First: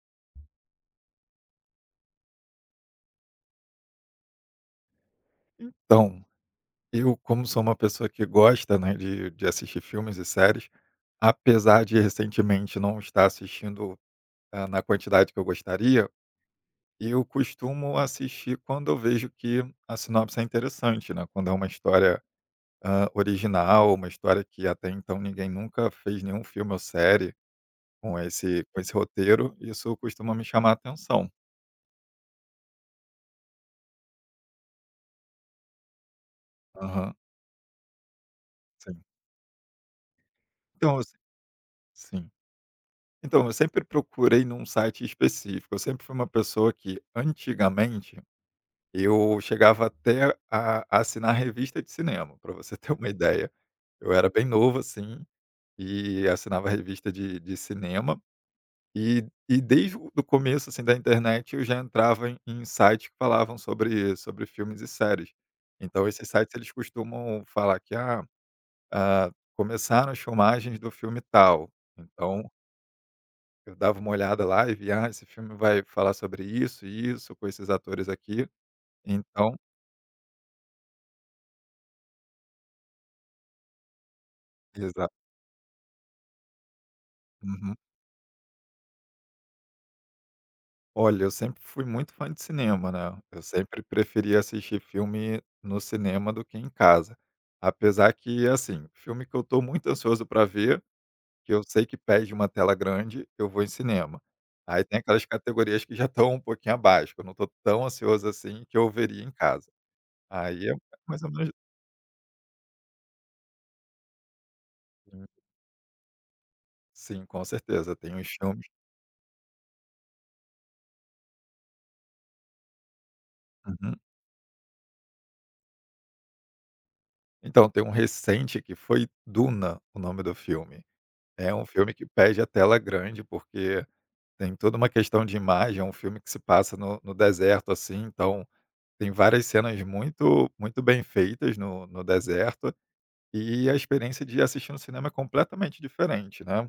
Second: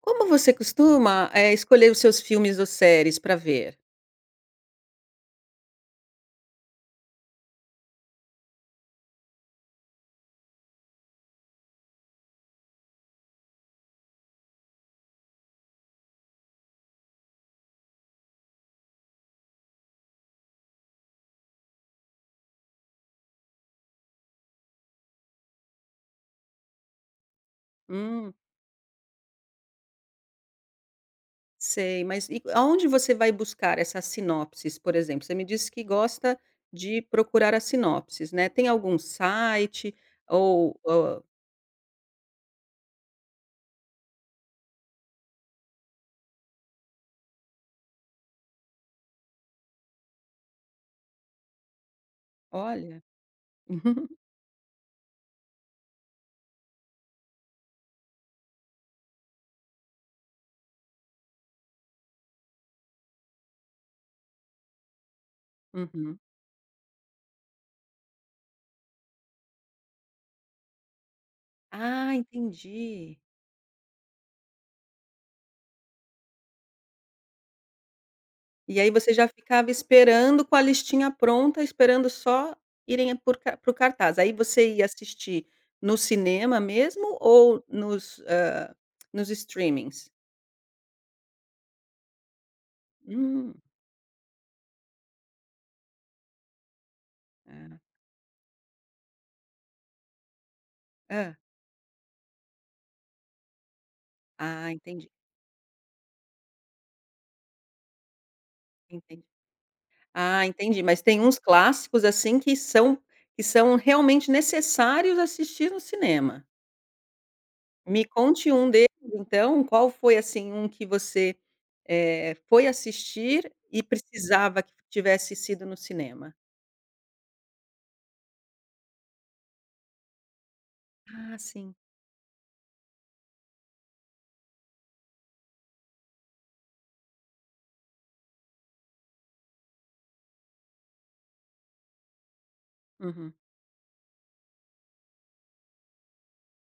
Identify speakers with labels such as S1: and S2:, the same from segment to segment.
S1: Como você costuma, escolher os seus filmes ou séries para ver?
S2: Então, eu como sou uma pessoa que gosta, né, de assistir filmes e séries, apesar de recentemente não estar assistindo, na quantidade que eu gostaria, eu costumo assistir quando eu vejo que a sinopse é interessante, né, quando é uma história, original, uma história que até então ninguém nunca fez nenhum filme ou série com
S1: Hum,
S2: esse com esse roteiro, isso costuma me chamar a atenção.
S1: sei, mas e aonde você vai buscar essas sinopses, por exemplo? Você me disse que gosta de
S2: Aham,
S1: procurar as sinopses, né. Tem algum
S2: sim.
S1: site ou
S2: Então, assim,
S1: ou
S2: sim. Então, eu sempre procurei num site específico. Eu sempre fui uma pessoa que, antigamente, eu chegava até a assinar revista de cinema, para você ter
S1: olha.
S2: uma ideia.
S1: Uhum.
S2: Eu era bem novo, assim, e assinava revista de cinema. E e desde o do começo, assim, da internet, eu já entrava em sites que falavam sobre filmes e séries. Então
S1: Uhum.
S2: esses sites, eles costumam falar que: "Ah, começaram as filmagens do filme tal".
S1: Ah,
S2: Então
S1: entendi.
S2: eu dava uma olhada lá e via: "Ah, esse filme vai falar sobre isso e isso, com esses atores aqui".
S1: E aí você já
S2: Então,
S1: ficava esperando com a listinha pronta, esperando só irem para o cartaz. Aí você ia
S2: exato.
S1: assistir no cinema mesmo ou
S2: Uhum.
S1: nos, hã, nos streamings?
S2: Olha, eu sempre fui muito fã de cinema, né, eu
S1: Hum,
S2: sempre preferi assistir filme no cinema do que em casa.
S1: ah,
S2: Apesar que, assim, filme que eu tô muito ansioso para ver,
S1: hã.
S2: que eu sei que pede uma tela grande, eu vou em cinema.
S1: Ah,
S2: Aí tem
S1: entendi,
S2: aquelas categorias que já estão um pouquinho abaixo, que eu não tô tão ansioso assim, que eu veria
S1: entendi.
S2: em casa.
S1: Ah,
S2: Aí é
S1: entendi, mas tem
S2: mais ou
S1: uns
S2: menos
S1: clássicos, assim, que são realmente necessários
S2: assim.
S1: assistir no cinema.
S2: Sim, com certeza,
S1: Me
S2: tem uns
S1: conte
S2: filmes.
S1: um deles, então, qual foi, assim, um que você, foi assistir e
S2: Uhum.
S1: precisava que tivesse sido no cinema?
S2: Então, tem um recente que foi Duna, o nome do filme.
S1: Ah,
S2: É um
S1: sim.
S2: filme que pede a tela grande, porque tem toda uma questão de imagem, é um filme que se passa no deserto, assim, então tem várias cenas muito muito bem feitas no deserto,
S1: Uhum.
S2: e a experiência de assistir no cinema é completamente diferente, né?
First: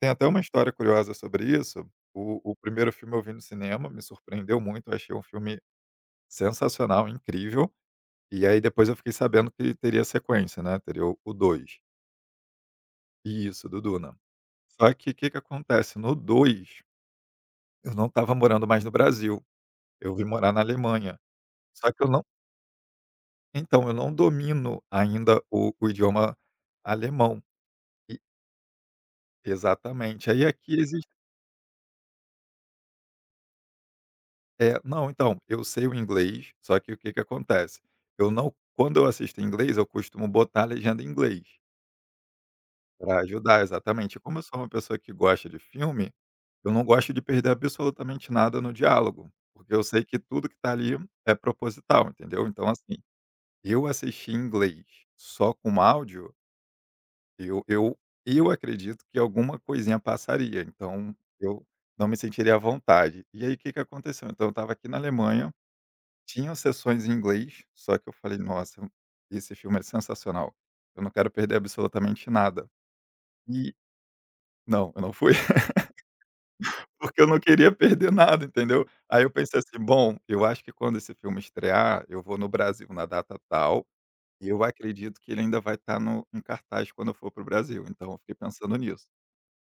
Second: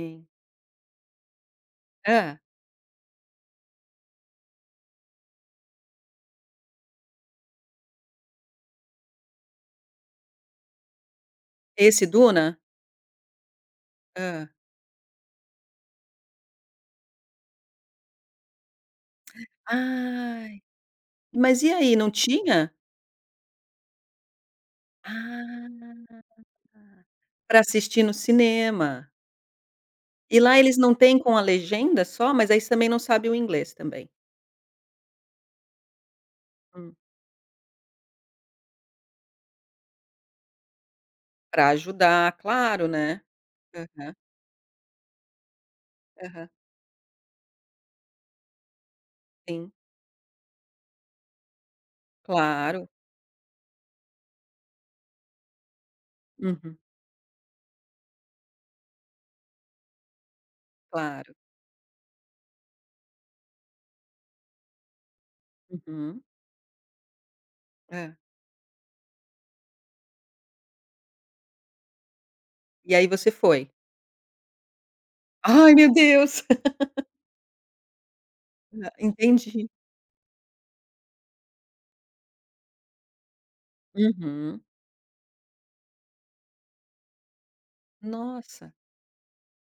S2: Tem até uma história curiosa sobre isso.
S1: Hã.
S2: O primeiro filme eu vi no cinema, me surpreendeu muito, eu achei um filme sensacional, incrível, e aí depois eu fiquei sabendo que teria sequência, né? Teria o 2.
S1: Esse Duna?
S2: Isso, do Duna.
S1: Hã.
S2: Só que o que que acontece, no 2? Eu não estava morando mais no Brasil, eu vim morar
S1: Ai,
S2: na Alemanha.
S1: mas e
S2: Só
S1: aí,
S2: que eu
S1: não
S2: não
S1: tinha?
S2: Então, eu não domino ainda o
S1: Ah,
S2: idioma alemão.
S1: pra assistir no
S2: E
S1: cinema.
S2: exatamente.
S1: E
S2: Aí
S1: lá eles
S2: aqui
S1: não
S2: existe.
S1: têm com a legenda só? Mas aí você também não sabe o inglês também?
S2: É, não, então, eu sei o inglês, só que
S1: Hum.
S2: o que que acontece, eu não quando eu assisto em inglês, eu costumo botar a legenda em inglês.
S1: Pra ajudar, claro,
S2: Pra
S1: né.
S2: ajudar,
S1: Aham,
S2: exatamente. E como eu sou uma pessoa que gosta de filme,
S1: aham.
S2: eu não gosto de perder absolutamente nada no diálogo,
S1: Sim,
S2: porque eu sei que tudo que tá ali é proposital, entendeu? Então,
S1: claro.
S2: assim, eu assisti em inglês só com áudio,
S1: Uhum,
S2: eu eu eu acredito que alguma coisinha passaria, então
S1: claro.
S2: eu não me sentiria à vontade. E aí, o que que aconteceu? Então eu estava aqui na Alemanha,
S1: Uhum.
S2: tinham sessões em inglês, só que eu
S1: Hã.
S2: falei: "Nossa, esse filme é sensacional, eu não quero perder absolutamente nada".
S1: E aí você foi?
S2: E não, eu não fui.
S1: Ai, meu Deus!
S2: Porque eu não queria perder nada, entendeu.
S1: Hã,
S2: Aí eu pensei
S1: entendi.
S2: assim: "Bom, eu acho que quando esse filme estrear, eu vou no Brasil na data tal, e
S1: Uhum.
S2: eu acredito que ele ainda vai estar no em cartaz quando eu for para o Brasil", então eu fiquei
S1: Nossa!
S2: pensando nisso.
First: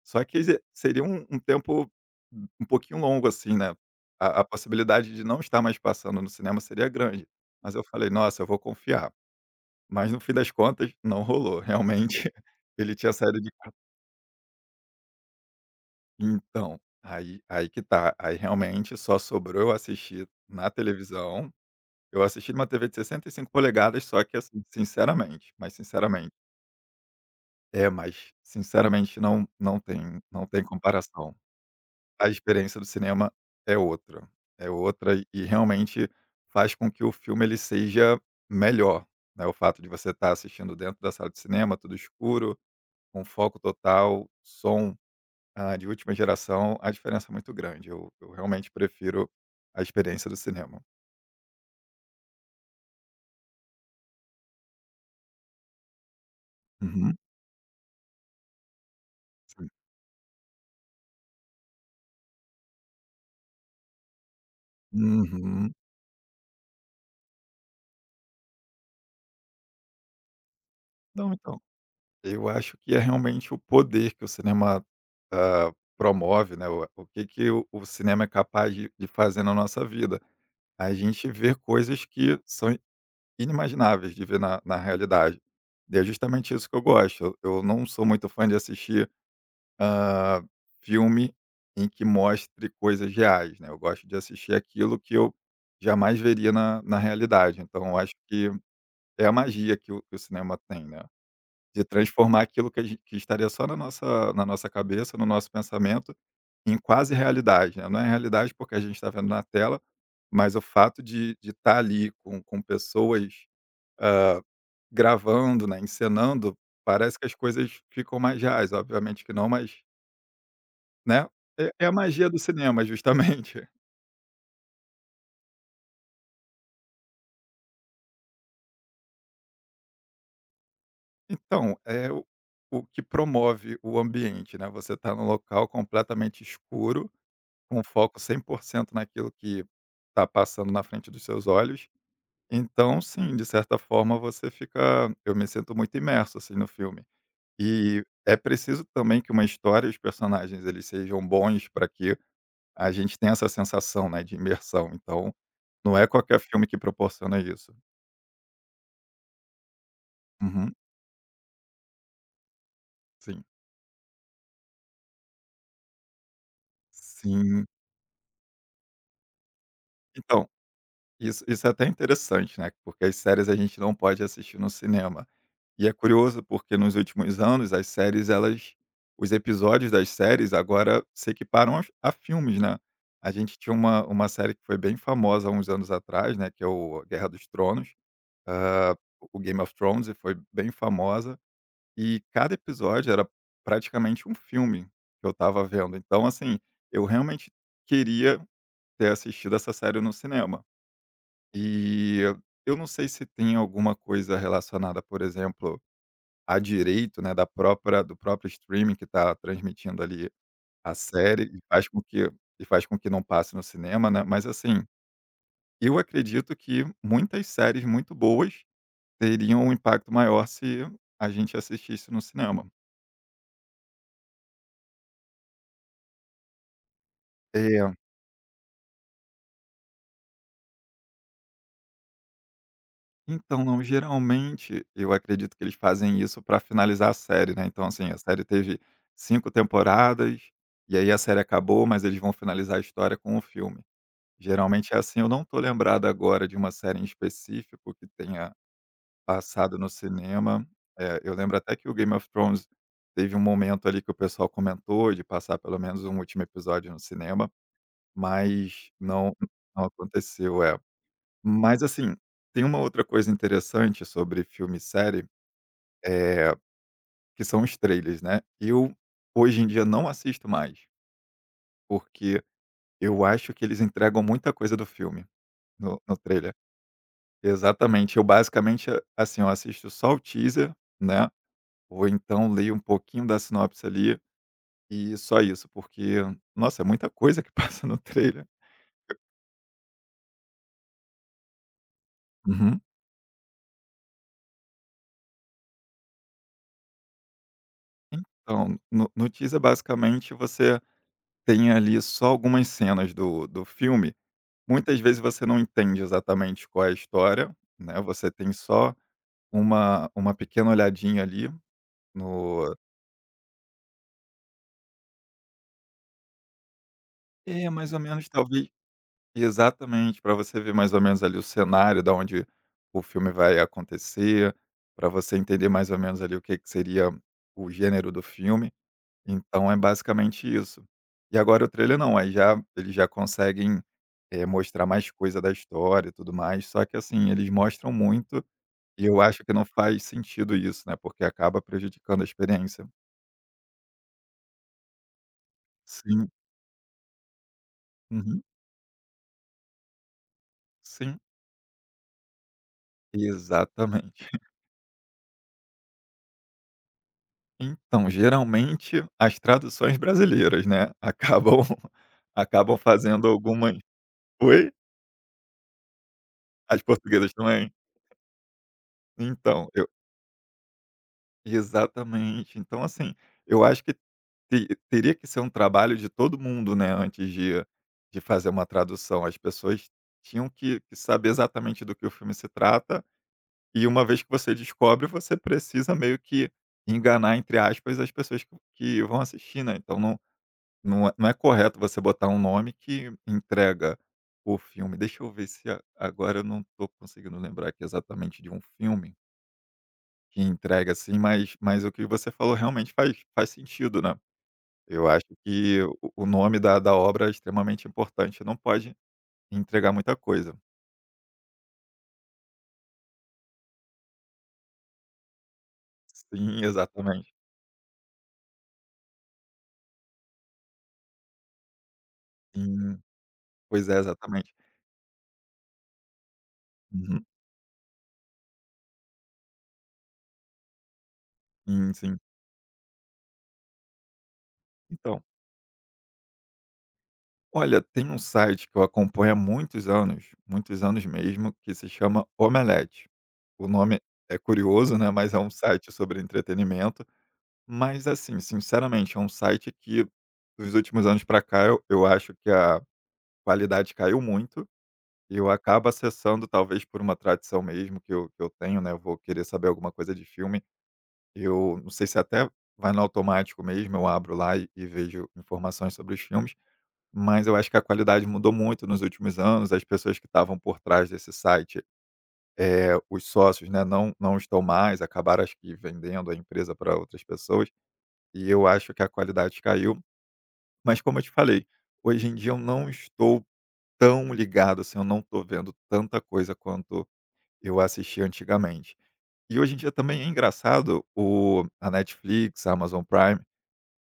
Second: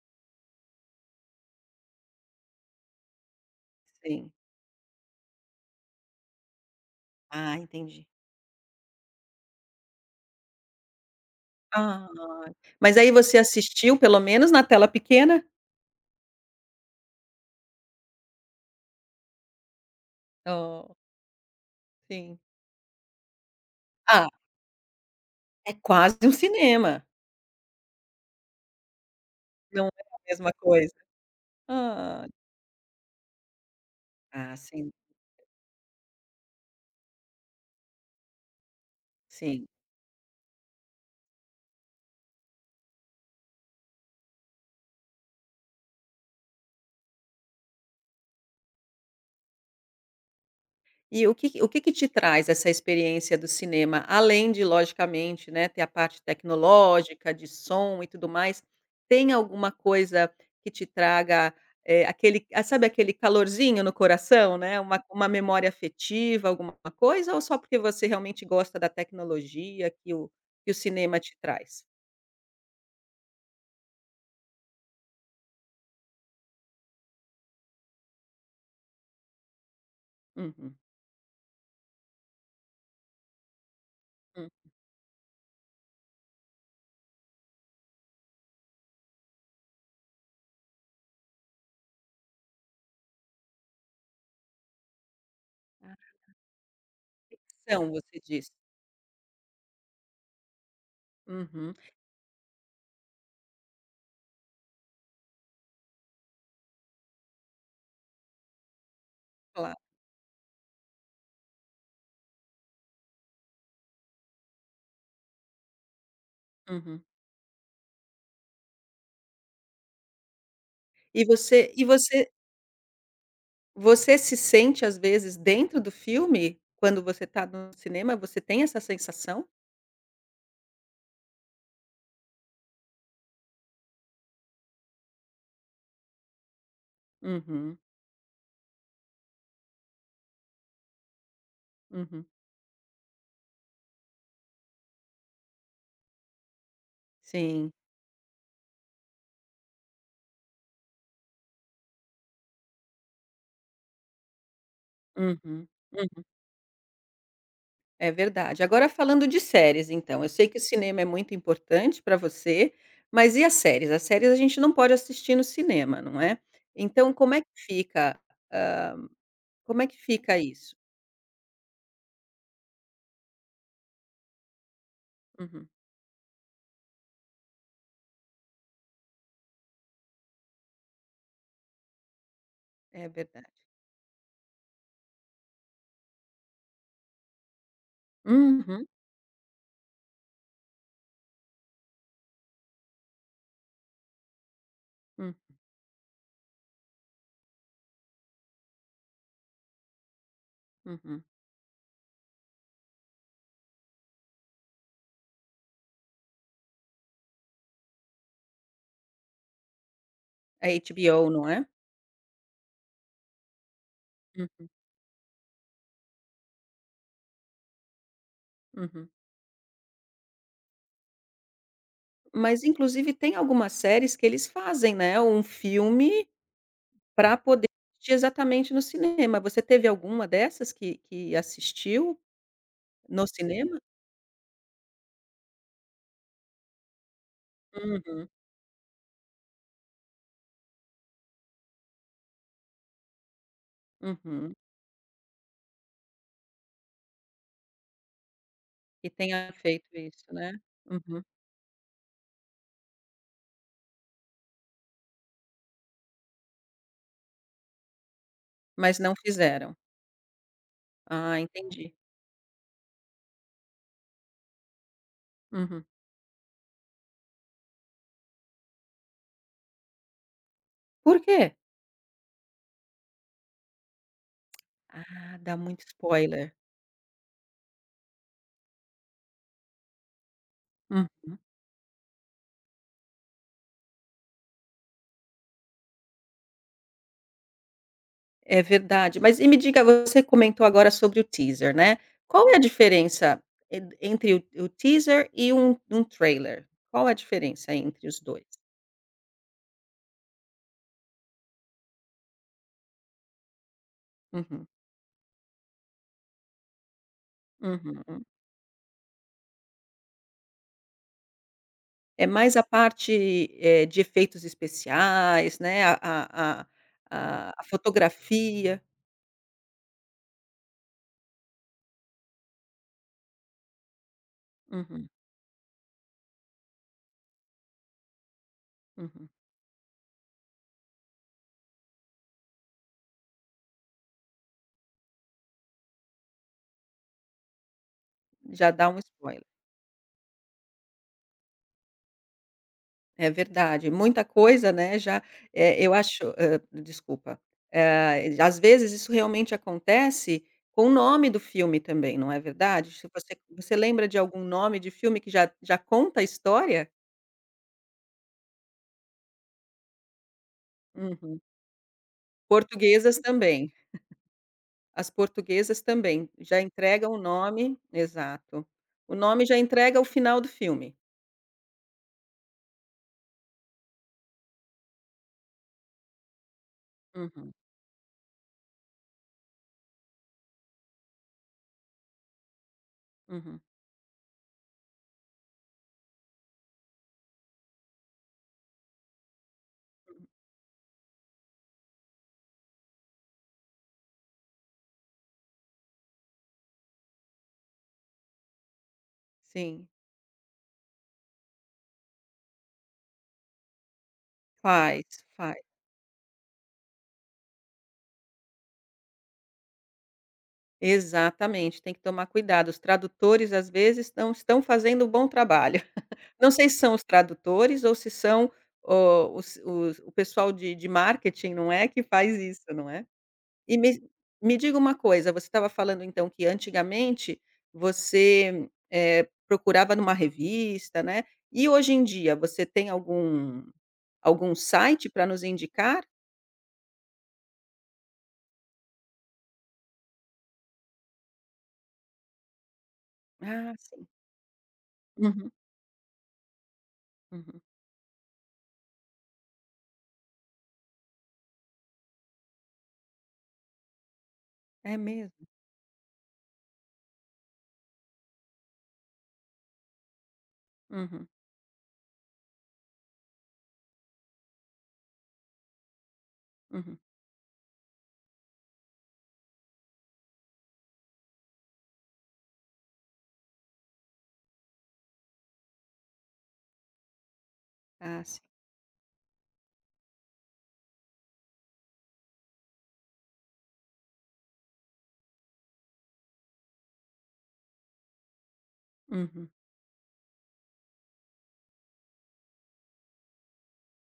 S2: Só que ze seria um tempo um pouquinho longo, assim, né,
S1: Sim.
S2: a possibilidade de não estar mais passando no cinema seria grande.
S1: Ah,
S2: Mas eu
S1: entendi.
S2: falei: "Nossa, eu vou confiar". Mas no fim das contas, não rolou. Realmente,
S1: Ah,
S2: ele
S1: mas aí
S2: tinha
S1: você
S2: saído de.
S1: assistiu pelo menos na tela pequena?
S2: Então, aí que tá, aí realmente só sobrou eu assistir na
S1: Oh,
S2: televisão. Eu
S1: sim.
S2: assisti numa TV de 65 polegadas, só
S1: Ah,
S2: que assim, sinceramente,
S1: é
S2: mas
S1: quase um
S2: sinceramente
S1: cinema,
S2: é, mas sinceramente não não
S1: não é a
S2: tem não
S1: mesma
S2: tem
S1: coisa.
S2: comparação.
S1: Ah,
S2: A experiência do cinema é outra,
S1: ah,
S2: é
S1: sim,
S2: outra e realmente faz com que o filme ele seja melhor, né, o
S1: sim.
S2: fato de você estar assistindo dentro da sala de cinema, tudo escuro, com foco total, som de última geração, a diferença é muito grande. Eu realmente prefiro a experiência do cinema.
S1: E o que o que te traz essa experiência do cinema, além de logicamente, né, ter a parte
S2: Uhum.
S1: tecnológica, de som e tudo mais, tem
S2: Sim.
S1: alguma coisa que te traga, aquele ah, sabe aquele calorzinho no coração, né, uma memória
S2: Uhum.
S1: afetiva, alguma coisa, ou só porque você realmente gosta da tecnologia que o cinema
S2: Não,
S1: te
S2: então,
S1: traz?
S2: eu acho que é realmente o poder que o cinema, promove, né, o que que o cinema é capaz de fazer na nossa vida.
S1: Uhum,
S2: A gente vê coisas que são inimagináveis de ver
S1: hum.
S2: na realidade. E é justamente isso que eu gosto. Eu não sou muito fã de assistir hã, filme em que mostre coisas reais, né, eu gosto de assistir aquilo que eu
S1: Ah,
S2: jamais veria na realidade, então
S1: ficção
S2: eu acho
S1: você
S2: que
S1: diz.
S2: é a magia que o cinema tem, né,
S1: Uhum,
S2: de transformar aquilo que a gen que estaria só na nossa cabeça, no nosso pensamento, em quase realidade, né, não é realidade porque a gente está vendo na
S1: claro.
S2: tela, mas o fato de estar ali com pessoas, hã, gravando, né, encenando,
S1: Uhum.
S2: parece que as coisas ficam mais reais, obviamente que não, mas
S1: E
S2: né, é
S1: você e
S2: é a
S1: você
S2: magia do cinema justamente.
S1: Você se sente, às vezes, dentro do filme? Quando você está no cinema, você tem essa sensação?
S2: Então, é o que promove o ambiente, né, você está num local completamente escuro,
S1: Uhum,
S2: com foco 100% naquilo que está passando na frente dos seus olhos,
S1: uhum.
S2: então sim, de certa forma você fica eu me sinto muito imerso, assim, no filme.
S1: Sim.
S2: E é preciso também que uma história e os personagens eles sejam bons para que a gente tenha essa sensação, né, de imersão, então,
S1: Uhum,
S2: não é
S1: hum.
S2: qualquer filme que proporciona isso.
S1: É verdade. Agora falando de séries, então, eu sei que o
S2: Uhum,
S1: cinema é muito importante para você, mas e
S2: sim.
S1: as séries? As séries a gente não pode assistir no cinema, não é? Então como é que
S2: Sim.
S1: fica, hã, como é que fica
S2: Então,
S1: isso?
S2: isso é até interessante, né, porque as séries a gente não pode assistir no cinema.
S1: Uhum,
S2: E é curioso porque nos últimos anos as séries elas os episódios das séries agora se equiparam aos a filmes, né.
S1: é
S2: A
S1: verdade.
S2: gente tinha uma série que foi bem famosa há uns anos atrás, né, que é o Guerra dos Tronos,
S1: Uhum,
S2: hã, o Game of Thrones, e foi bem famosa, e cada episódio era praticamente um filme que eu
S1: hum,
S2: estava vendo. Então, assim, eu realmente queria ter assistido essa série no cinema.
S1: uhum.
S2: E eu não sei se tem alguma coisa relacionada, por exemplo, a direito, né, da própria do próprio streaming que está transmitindo ali
S1: É
S2: a
S1: HBO,
S2: série
S1: não
S2: e
S1: é?
S2: faz com que não passe no cinema, né, mas
S1: Hum,
S2: assim, eu acredito que muitas séries muito boas
S1: uhum.
S2: teriam um impacto maior se a gente assistisse no
S1: Mas
S2: cinema.
S1: inclusive tem algumas séries que eles fazem, né, um filme para poder
S2: É.
S1: assistir exatamente no cinema. Você teve alguma dessas que assistiu no
S2: Então,
S1: cinema?
S2: não, geralmente, eu acredito que eles fazem isso para finalizar a série, né, então, assim, a
S1: Uhum,
S2: série teve 5 temporadas, e aí a série acabou, mas eles vão finalizar a história com um filme.
S1: uhum.
S2: Geralmente é assim, eu não tô lembrado agora de uma série em específico que tenha
S1: Que tenha
S2: passado
S1: feito
S2: no
S1: isso, né.
S2: cinema,
S1: Uhum.
S2: eu lembro até que o Game of Thrones teve um momento ali que o pessoal comentou de passar pelo menos um último episódio no cinema, mas
S1: Mas não fizeram.
S2: não aconteceu, é.
S1: Ah,
S2: Mas
S1: entendi.
S2: assim, tem uma outra coisa interessante sobre filme e série,
S1: Uhum.
S2: eh, que são os trailers, né. Eu, hoje em dia, não assisto mais,
S1: Por quê?
S2: porque eu acho que eles entregam muita coisa do filme
S1: Ah, dá muito
S2: no trailer.
S1: spoiler.
S2: Exatamente. Eu basicamente, assim, eu assisto só o teaser, né,
S1: Uhum.
S2: ou então leio um pouquinho da sinopse ali, e só isso, porque, nossa, é muita coisa que passa no trailer.
S1: É verdade. Mas e me diga, você comentou agora sobre o teaser, né. Qual é a
S2: Uhum.
S1: diferença en entre o teaser e um trailer? Qual é a diferença entre os dois?
S2: Então, no teaser, basicamente, você tem ali só algumas cenas do filme.
S1: Uhum,
S2: Muitas vezes você não entende exatamente qual é a história, né,
S1: uhum.
S2: você tem só uma pequena olhadinha ali
S1: É mais a
S2: no.
S1: parte, de efeitos especiais, né, a
S2: É, mais ou menos, talvez
S1: fotografia.
S2: exatamente, para você ver mais ou menos ali o cenário da onde o filme vai acontecer, para
S1: Uhum,
S2: você entender mais ou menos ali o que que seria o gênero do filme,
S1: uhum.
S2: então é basicamente isso. E agora o trailer não, aí já eles já conseguem, mostrar mais coisa da história e tudo mais, só que assim, eles mostram muito.
S1: Já dá um
S2: E eu
S1: spoiler.
S2: acho que não faz sentido isso, né, porque acaba prejudicando a experiência.
S1: É verdade, muita coisa, né, já, eu acho
S2: Sim.
S1: hã, desculpa,
S2: Uhum.
S1: às vezes isso realmente acontece com o
S2: Sim.
S1: nome do filme também, não é verdade? Se você lembra de
S2: Exatamente.
S1: algum nome de filme que já conta a história?
S2: Então, geralmente, as traduções brasileiras, né,
S1: Uhum.
S2: acabam acabam
S1: Portuguesas
S2: fazendo
S1: também,
S2: algumas. Oi?
S1: as portuguesas também, já
S2: As
S1: entregam o
S2: portuguesas também?
S1: nome exato. O nome já
S2: Então, eu
S1: entrega o final do filme.
S2: Exatamente. Então, assim, eu acho que te teria que ser um trabalho de todo mundo, né, antes
S1: Uhum,
S2: de fazer uma tradução. As pessoas tinham que saber exatamente do que o filme se trata.
S1: uhum.
S2: E uma vez que você descobre, você precisa meio que enganar, entre aspas, as pessoas que vão assistir, né. Então não é correto você botar um nome que entrega o filme. Deixa eu ver se a agora eu não estou conseguindo lembrar aqui exatamente de um filme
S1: Sim,
S2: que entrega assim, mas o que você falou realmente faz sentido, né.
S1: faz,
S2: Eu acho
S1: faz.
S2: que o nome da obra é extremamente importante, não pode entregar muita coisa.
S1: Exatamente, tem que tomar cuidado. Os tradutores, às vezes, não estão fazendo um bom trabalho. Não
S2: Sim,
S1: sei se são os
S2: exatamente.
S1: tradutores ou se são o os o pessoal de marketing, não é, que faz isso, não
S2: Sim.
S1: é. E
S2: Pois é,
S1: me
S2: exatamente.
S1: me diga uma coisa, você estava falando, então, que
S2: Uhum.
S1: antigamente você, procurava numa revista, né, e hoje
S2: Sim,
S1: em
S2: sim.
S1: dia você tem algum site
S2: Então.
S1: para nos indicar?
S2: Olha, tem um site que eu acompanho há muitos anos mesmo, que se chama Omelete. O
S1: Ah,
S2: nome
S1: sim.
S2: é curioso, né, mas é
S1: Uhum,
S2: um site sobre entretenimento,
S1: uhum.
S2: mas assim, sinceramente, é um site que dos últimos anos para cá eu acho que a qualidade caiu muito,
S1: É
S2: e
S1: mesmo?
S2: eu acabo acessando talvez por uma tradição mesmo que eu tenho, né, eu vou querer saber alguma coisa de filme,
S1: Uhum,
S2: eu não sei se até vai no automático mesmo, eu abro lá e vejo informações sobre os filmes,
S1: uhum.
S2: mas eu acho que a qualidade mudou muito nos últimos anos, as pessoas que estavam por trás desse site, os sócios, né, não estão mais, acabaram acho que vendendo a empresa para outras pessoas,
S1: Ah, sim.
S2: e eu acho que a qualidade caiu. Mas como eu te falei, hoje em dia eu não estou tão ligado, assim, eu não estou vendo tanta coisa quanto eu assisti antigamente.
S1: Uhum.
S2: E hoje em dia também é engraçado o a Netflix, a Amazon Prime,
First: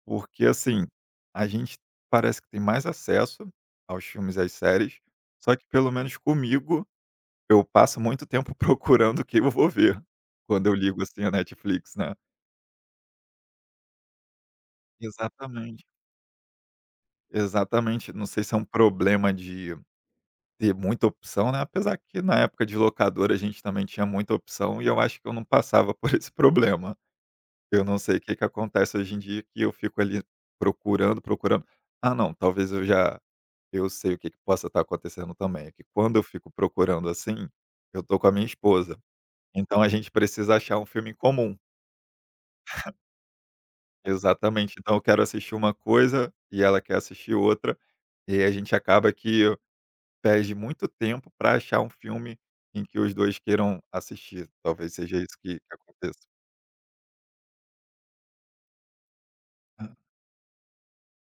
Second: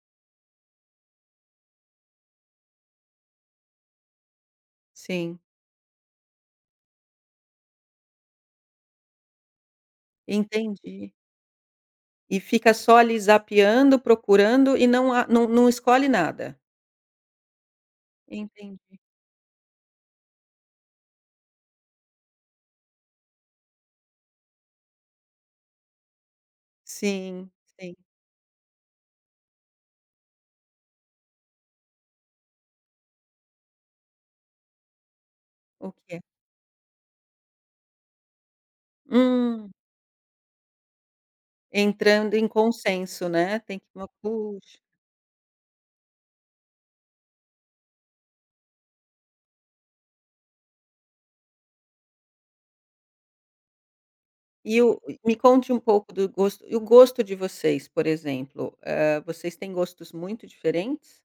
S2: porque, assim, a gente parece que tem mais acesso aos filmes e às séries,
S1: Sim,
S2: só que pelo menos comigo, eu passo muito tempo procurando o que eu vou ver, quando eu ligo,
S1: entendi.
S2: assim, a Netflix, né.
S1: E fica só ali zapeando, procurando e não a não não
S2: Exatamente,
S1: escolhe nada?
S2: exatamente. Não sei se é um
S1: Entendi.
S2: problema de ter muita opção, né, apesar que na época de locadora a gente também tinha muita opção e eu acho que eu não passava por esse problema.
S1: Sim,
S2: Eu
S1: sim.
S2: não sei o que que acontece hoje em dia que eu fico ali procurando, procurando. Ah não, talvez eu já. Eu sei o que que possa estar acontecendo também, é que
S1: O que
S2: quando
S1: é?
S2: eu fico procurando assim, eu tô com a minha esposa,
S1: Hum,
S2: então a gente precisa achar um filme em comum.
S1: entrando em consenso, né, tem que uma
S2: Exatamente,
S1: puxa.
S2: então eu quero assistir uma coisa e ela quer assistir outra, e aí a gente acaba que perde muito tempo para achar um filme em que os 2 queiram assistir,
S1: E o
S2: talvez seja
S1: Me
S2: isso que
S1: conte um pouco
S2: aconteça.
S1: do gosto e o gosto de vocês, por exemplo, hã, vocês têm
S2: Hã,
S1: gostos muito diferentes?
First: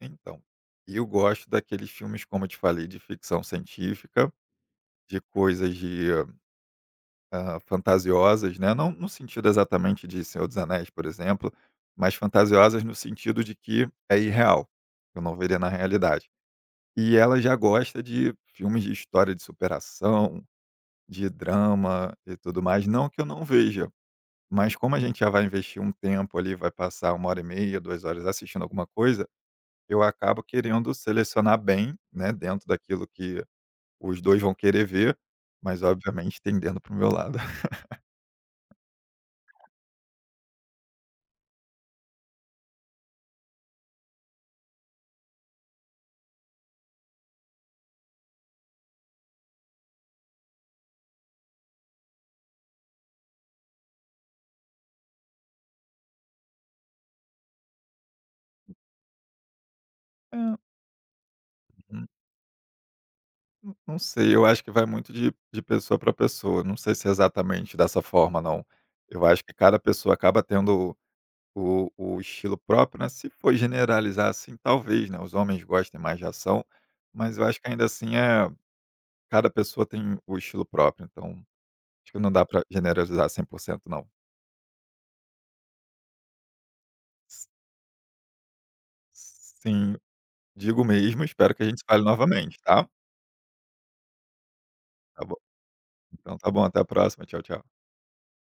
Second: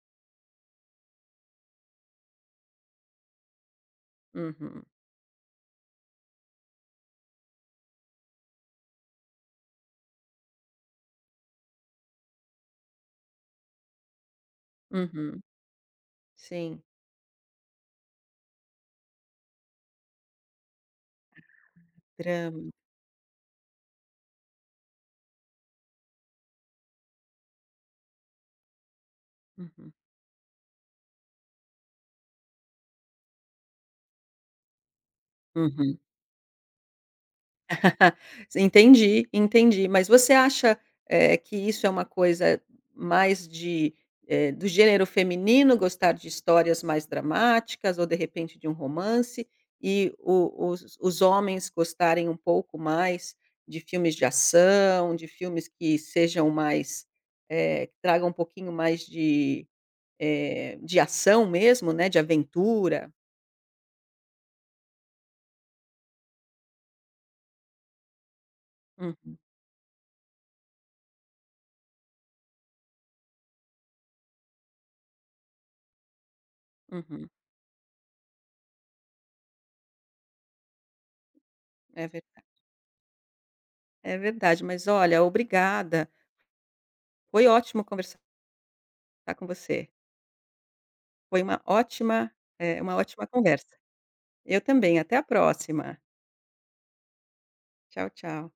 S2: então, eu gosto daqueles filmes, como eu te falei, de ficção científica,
S1: Uhum,
S2: de coisas de. Ah, fantasiosas, né, não no sentido exatamente de Senhor dos Anéis, por exemplo, mas fantasiosas no sentido de que é irreal, eu não
S1: uhum.
S2: veria na realidade.
S1: Sim,
S2: E ela já gosta de filmes de história de superação, de drama e tudo
S1: drama.
S2: mais, não que eu não veja, mas como a gente já vai investir um tempo ali, vai passar 1h30, 2 horas assistindo alguma coisa,
S1: Uhum,
S2: eu acabo querendo selecionar bem, né, dentro daquilo que os 2 vão querer ver, mas
S1: uhum.
S2: obviamente tendendo para o meu lado.
S1: Entendi, entendi. Mas você acha, que isso é uma coisa mais de, do gênero feminino gostar de histórias mais dramáticas ou de repente de um romance, e o os homens gostarem um pouco mais de filmes de ação, de filmes que sejam mais, que tragam um pouquinho mais de, de ação mesmo,
S2: É.
S1: né, de aventura.
S2: Não sei, eu acho que vai muito de pessoa para pessoa, não sei se é exatamente dessa forma não.
S1: Hum,
S2: Eu acho que cada pessoa acaba tendo o estilo próprio, né, se for generalizar assim talvez, né, os homens gostem mais de ação,
S1: uhum.
S2: mas eu acho que ainda assim é cada pessoa tem o estilo próprio, então
S1: É
S2: acho que não dá
S1: verdade.
S2: para generalizar 100% não.
S1: É verdade. Mas olha, obrigada. Foi
S2: S
S1: ótimo conversar. Tá com você.
S2: sim, digo mesmo,
S1: Foi
S2: espero
S1: uma
S2: que a gente fale
S1: ótima,
S2: novamente, tá?
S1: uma ótima conversa. Eu também, até a
S2: Tá bom,
S1: próxima.
S2: então tá bom, até a próxima, tchau, tchau.
S1: Tchau, tchau.